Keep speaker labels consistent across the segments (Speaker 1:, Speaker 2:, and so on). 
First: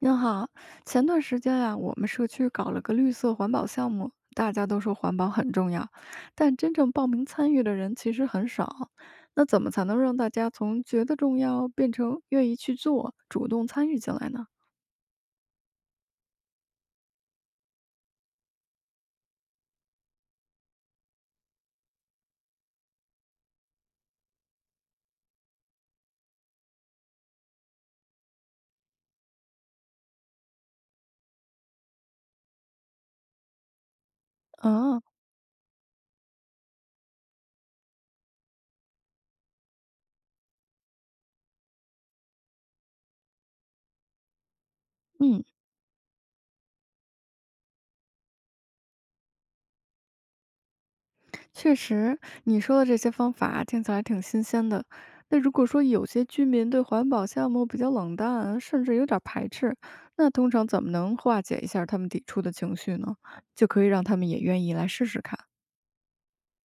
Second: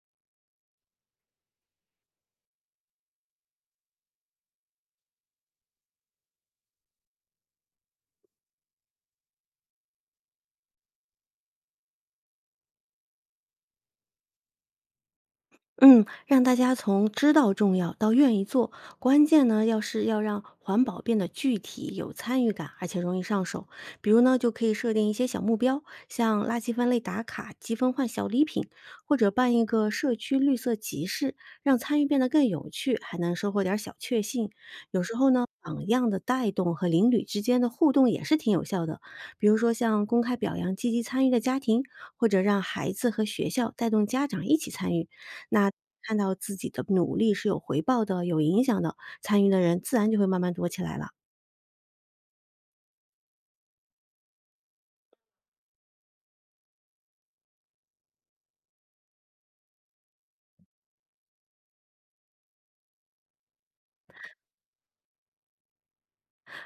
Speaker 1: 您好，前段时间呀、我们社区搞了个绿色环保项目，大家都说环保很重要，但真正报名参与的人其实很少。那怎么才能让大家从觉得重要变成愿意去做，主动参与进来呢？
Speaker 2: 嗯，让大家从知道重要到愿意做，关键呢，要是要让环保变得具体、有参与感，而且容易上手。比如呢，就可以设定一些小目标，像垃圾分类打卡、积分换小礼品，或者办一个社区绿色集市，让参与变得更有趣，还能收获点儿小确幸。
Speaker 1: 啊，
Speaker 2: 有时候呢，榜样的带动和邻里之间的互动也是挺有效的，比如说像公开表扬积极参与的家庭，或者让孩子和学校带动家长一起参与。
Speaker 1: 嗯，
Speaker 2: 那看到自己的努力是有回报的、有影响的，参与的人自然就会慢慢多起来了。
Speaker 1: 确实，你说的这些方法听起来挺新鲜的。那如果说有些居民对环保项目比较冷淡，甚至有点排斥，那通常怎么能化解一下他们抵触的情绪呢？就可以让他们也愿意来试试看。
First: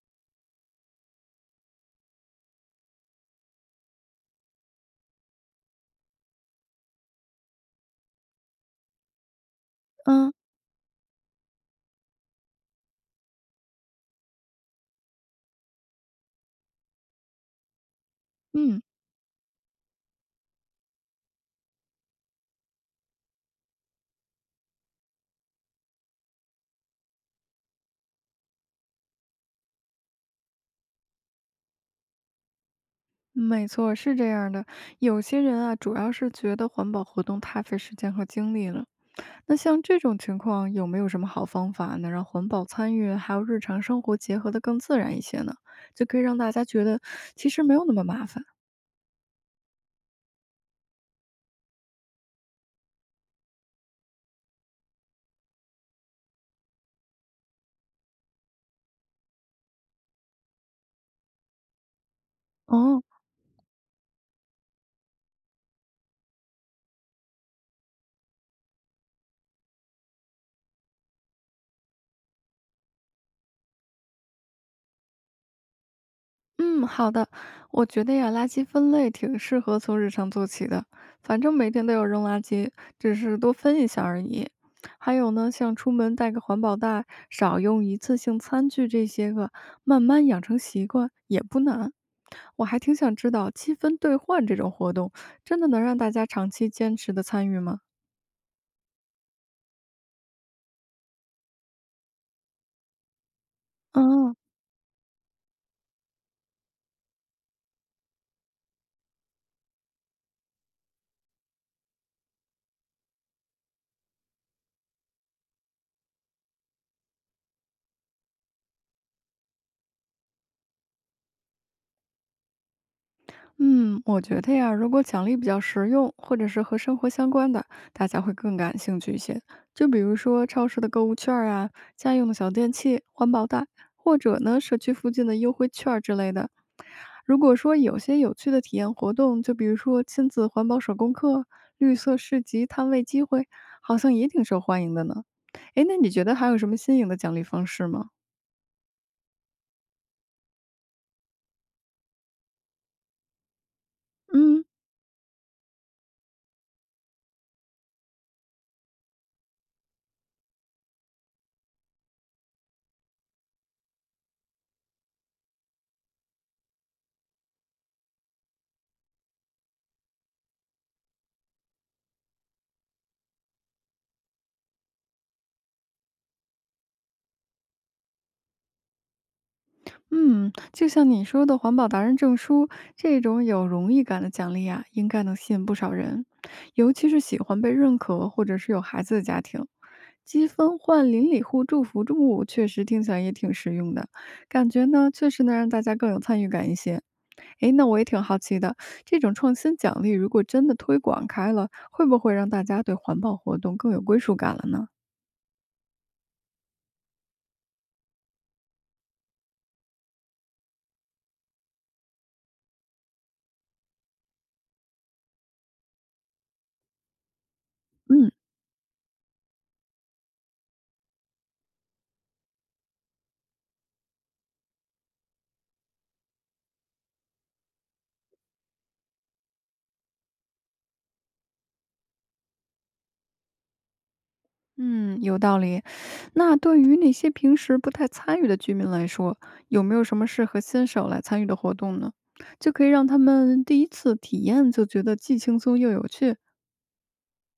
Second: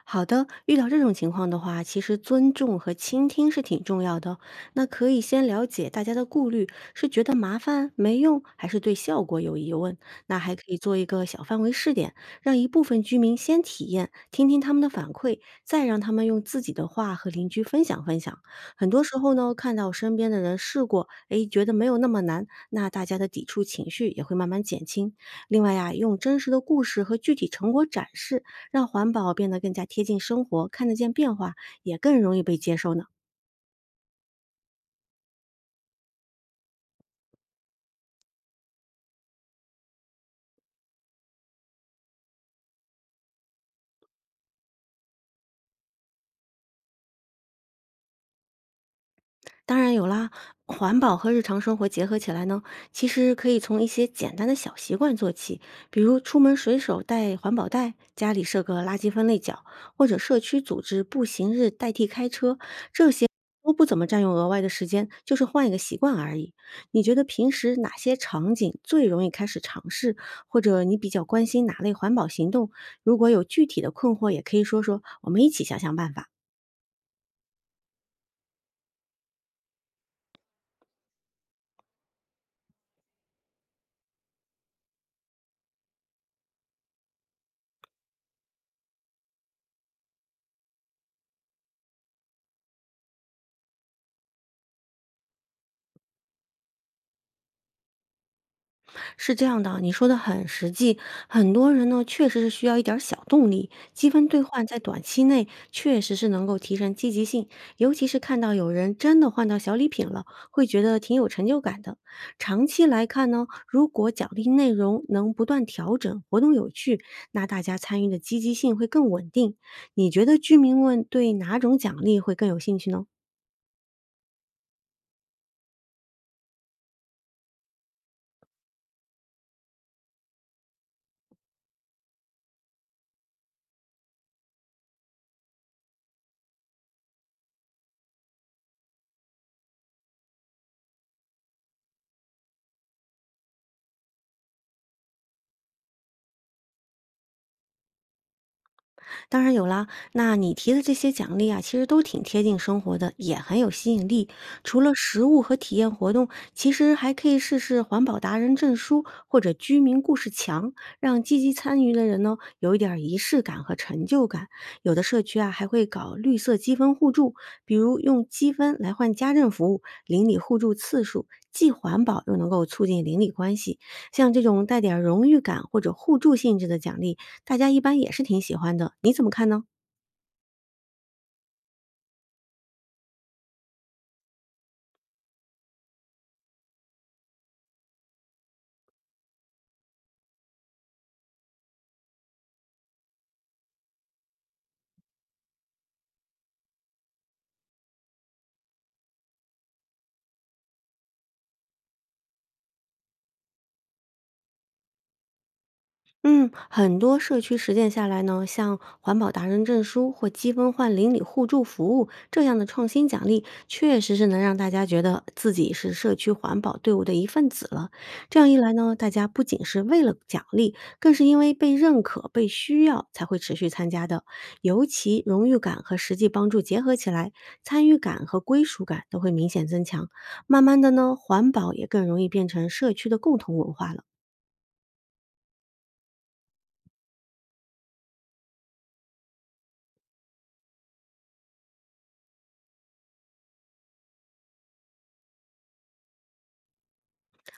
Speaker 2: 好的，遇到这种情况的话，其实尊重和倾听是挺重要的哦。那可以先了解大家的顾虑，是觉得麻烦没用，还是对效果有疑问？
Speaker 1: 嗯
Speaker 2: 那还可以做一个小范围试点，让一部分居民先体验，听听他们的反馈，再让他们用自己的话和邻居分享。
Speaker 1: 嗯，
Speaker 2: 很多时候呢，看到身边的人试过，诶，觉得没有那么难，那大家的抵触情绪也会慢慢减轻。另外呀、用真实的故事和具体成果展示，让环保变得更加贴近生活，看得见变化，也更容易被接受呢？
Speaker 1: 没错，是这样的。有些人啊，主要是觉得环保活动太费时间和精力了。那像这种情况，有没有什么好方法能让环保参与还有日常生活结合的更自然一些呢？就可以让大家觉得其实没有那么麻烦。
Speaker 2: 当然有啦，环保和日常生活结合起来呢，其实可以从一些简单的小习惯做起，比如出门随手带环保袋，家里设个垃圾分类角，或者社区组织步行日代替开车，
Speaker 1: 哦，
Speaker 2: 这些都不怎么占用额外的时间，就是换一个习惯而已。你觉得平时哪些场景最容易开始尝试，或者你比较关心哪类环保行动？如果有具体的困惑，也可以说说，我们一起想想办法。
Speaker 1: 嗯，好的。我觉得呀，垃圾分类挺适合从日常做起的，反正每天都有扔垃圾，只是多分一下而已。还有呢，像出门带个环保袋，少用一次性餐具这些个，慢慢养成习惯也不难。我还挺想知道积分兑换这种活动，真的能让大家长期坚持的参与吗？
Speaker 2: 是这样的啊，你说的很实际。很多人呢，确实是需要一点儿小动力，积分
Speaker 1: 嗯
Speaker 2: 兑换在短期内确实是能够提升积极性，尤其是看到有人真的换到小礼品了，会觉得挺有成就感的。长期来看呢，如果奖励内容能不断调整，活动有趣，那大家参与的积极性会更稳定。你觉得居民们对哪种奖励会更有兴趣呢？
Speaker 1: 嗯，我觉得呀，如果奖励比较实用，或者是和生活相关的，大家会更感兴趣一些。就比如说超市的购物券儿啊，家用的小电器、环保袋，或者呢社区附近的优惠券儿之类的。如果说有些有趣的体验活动，就比如说亲子环保手工课、绿色市集摊位机会，好像也挺受欢迎的呢。诶，那你觉得还有什么新颖的奖励方式吗？
Speaker 2: 当然有啦，那你提的这些奖励啊，其实都挺贴近生活的，也很有吸引力。
Speaker 1: 嗯，
Speaker 2: 除了食物和体验活动，其实还可以试试环保达人证书或者居民故事墙，让积极参与的人呢有一点儿仪式感和成就感。有的社区啊还会搞绿色积分互助，比如用积分来换家政服务、邻里互助次数。既环保又能够促进邻里关系，像这种带点儿荣誉感或者互助性质的奖励啊大家一般也是挺喜欢的，你怎么看呢？
Speaker 1: 嗯，就像你说的环保达人证书这种有荣誉感的奖励啊，应该能吸引不少人，尤其是喜欢被认可或者是有孩子的家庭。积分换邻里互助服务，确实听起来也挺实用的，感觉呢确实能让大家更有参与感一些。诶，那我也挺好奇的，这种创新奖励如果真的推广开了，会不会让大家对环保活动更有归属感了呢？
Speaker 2: 嗯，很多社区实践下来呢，像环保达人证书或积分换邻里互助服务这样的创新奖励，确实是能让大家觉得自己是社区环保队伍的一份子了。
Speaker 1: 嗯。
Speaker 2: 这样一来呢，大家不仅是为了奖励，更是因为被认可、被需要才会持续参加的。尤其荣誉感和实际帮助结合起来，参与感和归属感都会明显增强。慢慢的呢，环保也更容易变成社区的共同文化了。
Speaker 1: 嗯，有道理。那对于那些平时不太参与的居民来说，有没有什么适合新手来参与的活动呢？就可以让他们第一次体验就觉得既轻松又有趣。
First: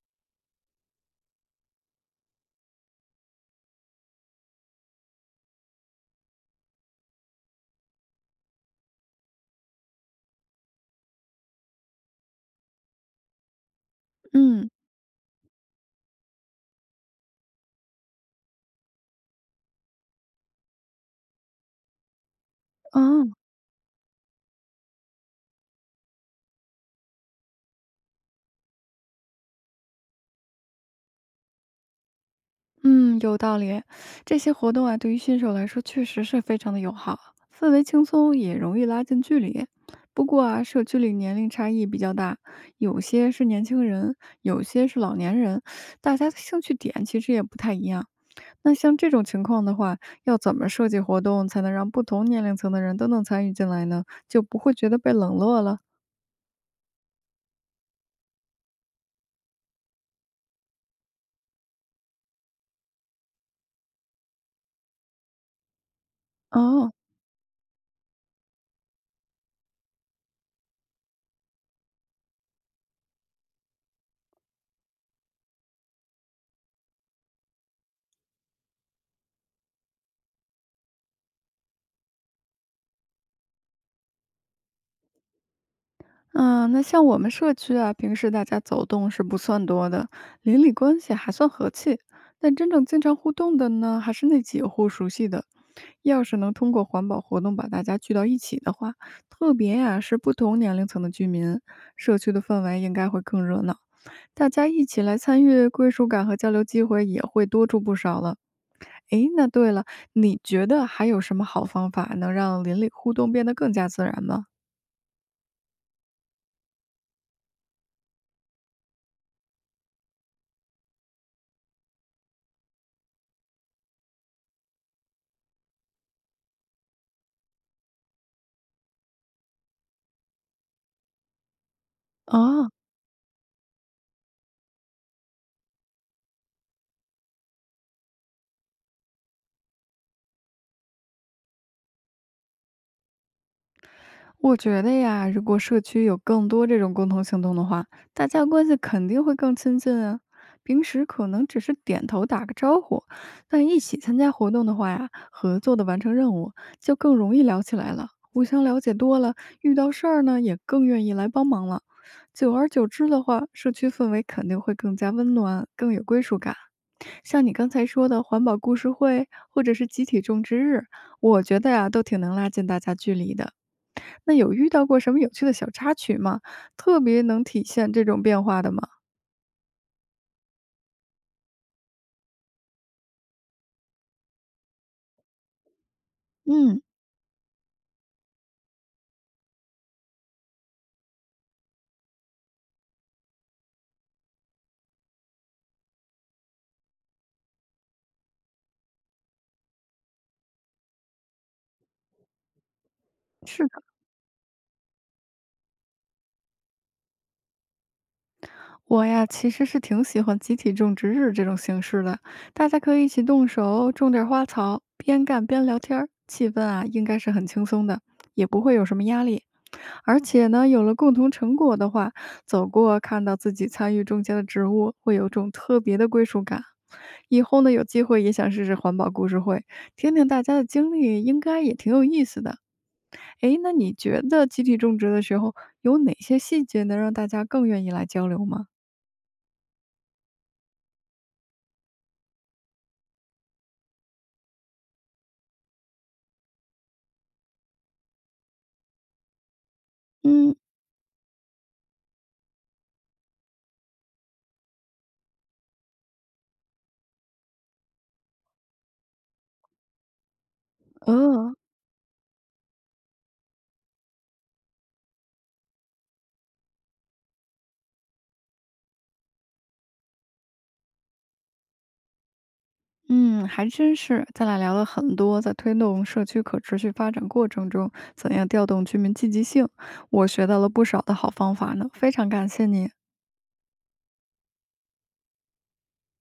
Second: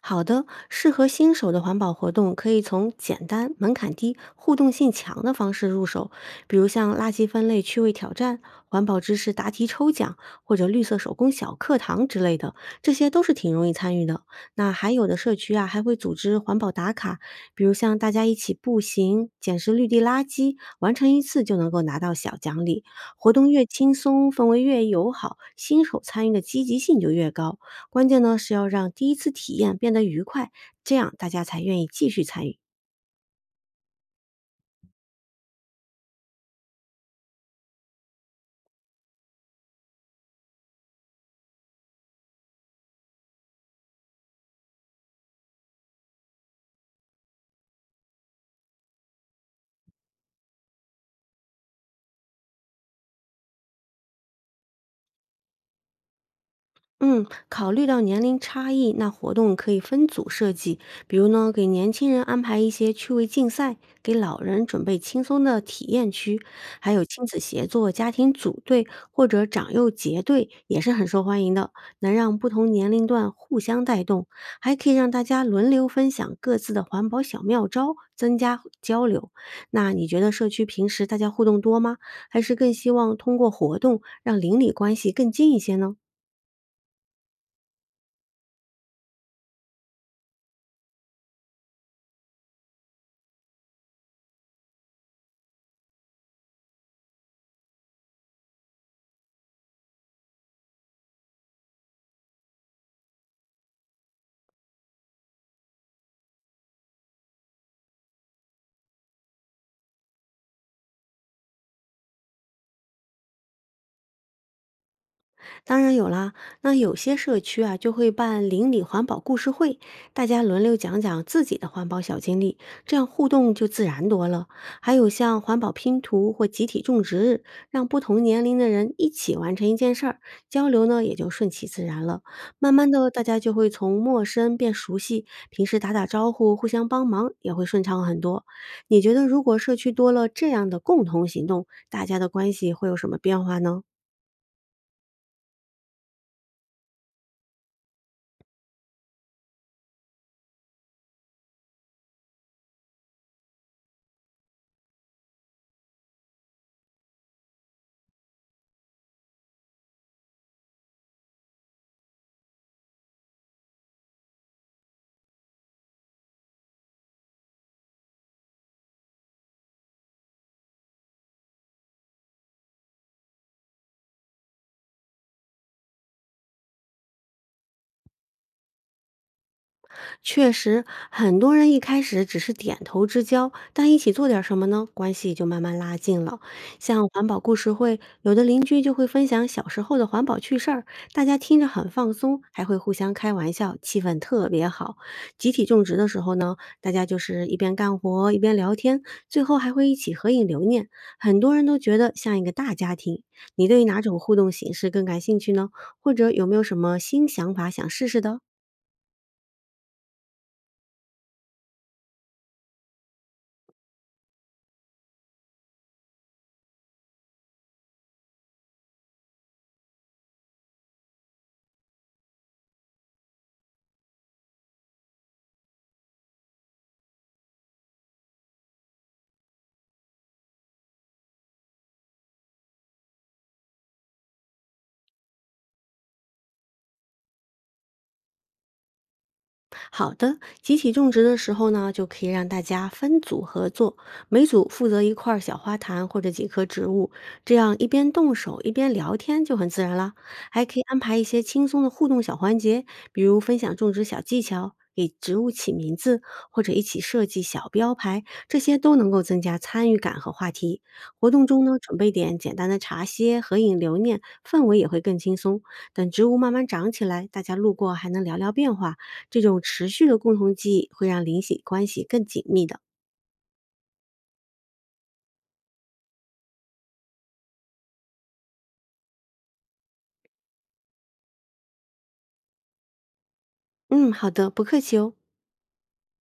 Speaker 2: 好的，适合新手的环保活动可以从简单、门槛低、互动性强的方式入手，比如像垃圾分类趣味挑战、环保知识答题抽奖或者绿色手工小课堂之类的，这些都是挺容易参与的。
Speaker 1: 嗯，
Speaker 2: 那还有的社区啊，还会组织环保打卡，比如像大家一起步行、捡拾绿地垃圾，完成一次就能够拿到小奖励。
Speaker 1: 啊，
Speaker 2: 活动越轻松，氛围越友好，新手参与的积极性就越高。关键呢是要让第一次体验变得愉快，这样大家才愿意继续参与。
Speaker 1: 嗯，有道理。这些活动啊，对于新手来说确实是非常的友好，氛围轻松，也容易拉近距离。不过啊，社区里年龄差异比较大，有些是年轻人，有些是老年人，大家的兴趣点其实也不太一样。那像这种情况的话，要怎么设计活动才能让不同年龄层的人都能参与进来呢？就不会觉得被冷落了？
Speaker 2: 嗯，考虑到年龄差异，那活动可以分组设计，比如呢，给年轻人安排一些趣味竞赛，给老人准备轻松的体验区，
Speaker 1: 哦，
Speaker 2: 还有亲子协作、家庭组队或者长幼结队也是很受欢迎的，能让不同年龄段互相带动，还可以让大家轮流分享各自的环保小妙招，增加交流。那你觉得社区平时大家互动多吗？还是更希望通过活动让邻里关系更近一些呢？
Speaker 1: 啊，那像我们社区啊，平时大家走动是不算多的，邻里关系还算和气。但真正经常互动的呢，还是那几户熟悉的。要是能通过环保活动把大家聚到一起的话，特别呀、是不同年龄层的居民，社区的氛围应该会更热闹。大家一起来参与，归属感和交流机会也会多出不少了。诶，那对了，你觉得还有什么好方法能让邻里互动变得更加自然吗？
Speaker 2: 当然有啦，那有些社区啊就会办邻里环保故事会，大家轮流讲讲自己的环保小经历，这样互动就自然多了。还有像环保拼图或集体种植日，让不同年龄的人一起完成一件事儿，交流呢也就顺其自然了。
Speaker 1: 啊？
Speaker 2: 慢慢的，大家就会从陌生变熟悉，平时打招呼、互相帮忙也会顺畅很多。你觉得如果社区多了这样的共同行动，大家的关系会有什么变化呢？
Speaker 1: 我觉得呀，如果社区有更多这种共同行动的话，大家关系肯定会更亲近啊。平时可能只是点头打个招呼，但一起参加活动的话呀，合作的完成任务就更容易聊起来了。互相了解多了，遇到事儿呢也更愿意来帮忙了。久而久之的话，社区氛围肯定会更加温暖，更有归属感。像你刚才说的环保故事会，或者是集体种植日，我觉得呀、都挺能拉近大家距离的。那有遇到过什么有趣的小插曲吗？特别能体现这种变化的吗？
Speaker 2: 确实，很多人一开始只是点头之交，但一起做点儿什么呢？关系就慢慢拉近了。
Speaker 1: 嗯，
Speaker 2: 像环保故事会，有的邻居就会分享小时候的环保趣事儿，大家听着很放松，还会互相开玩笑，气氛特别好。集体种植的时候呢，大家就是一边干活一边聊天，最后还会一起合影留念。很多人都觉得像一个大家庭。
Speaker 1: 是
Speaker 2: 你对
Speaker 1: 的，
Speaker 2: 于哪种互动形式更感兴趣呢？或者有没有什么新想法想试试的？
Speaker 1: 我呀其实是挺喜欢集体种植日这种形式的，大家可以一起动手种点花草，边干边聊天儿，气氛啊应该是很轻松的，也不会有什么压力。而且呢，有了共同成果的话，走过看到自己参与种下的植物，会有种特别的归属感。以后呢，有机会也想试试环保故事会，听听大家的经历，应该也挺有意思的。诶，那你觉得集体种植的时候，有哪些细节能让大家更愿意来交流吗？
Speaker 2: 好的，集体种植的时候呢，就可以让大家分组合作，每组负责一块儿小花坛或者几棵植物，这样一边动手一边聊天就很自然啦。
Speaker 1: 嗯，
Speaker 2: 还可以安排一些轻松的互动小环节，比如分享种植小技巧。给植物起名字，或者一起设计小标牌，这些都能够增加参与感和话题。活动
Speaker 1: 呃，
Speaker 2: 中呢，准备点简单的茶歇、合影留念，氛围也会更轻松。等植物慢慢长起来，大家路过还能聊聊变化，这种持续的共同记忆会让灵里关系更紧密的。
Speaker 1: 嗯，还真是。咱俩聊了很多，在推动社区可持续发展过程中，怎样调动居民积极性，我学到了不少的好方法呢，非常感谢你。
Speaker 2: 嗯，好的，不客气哦。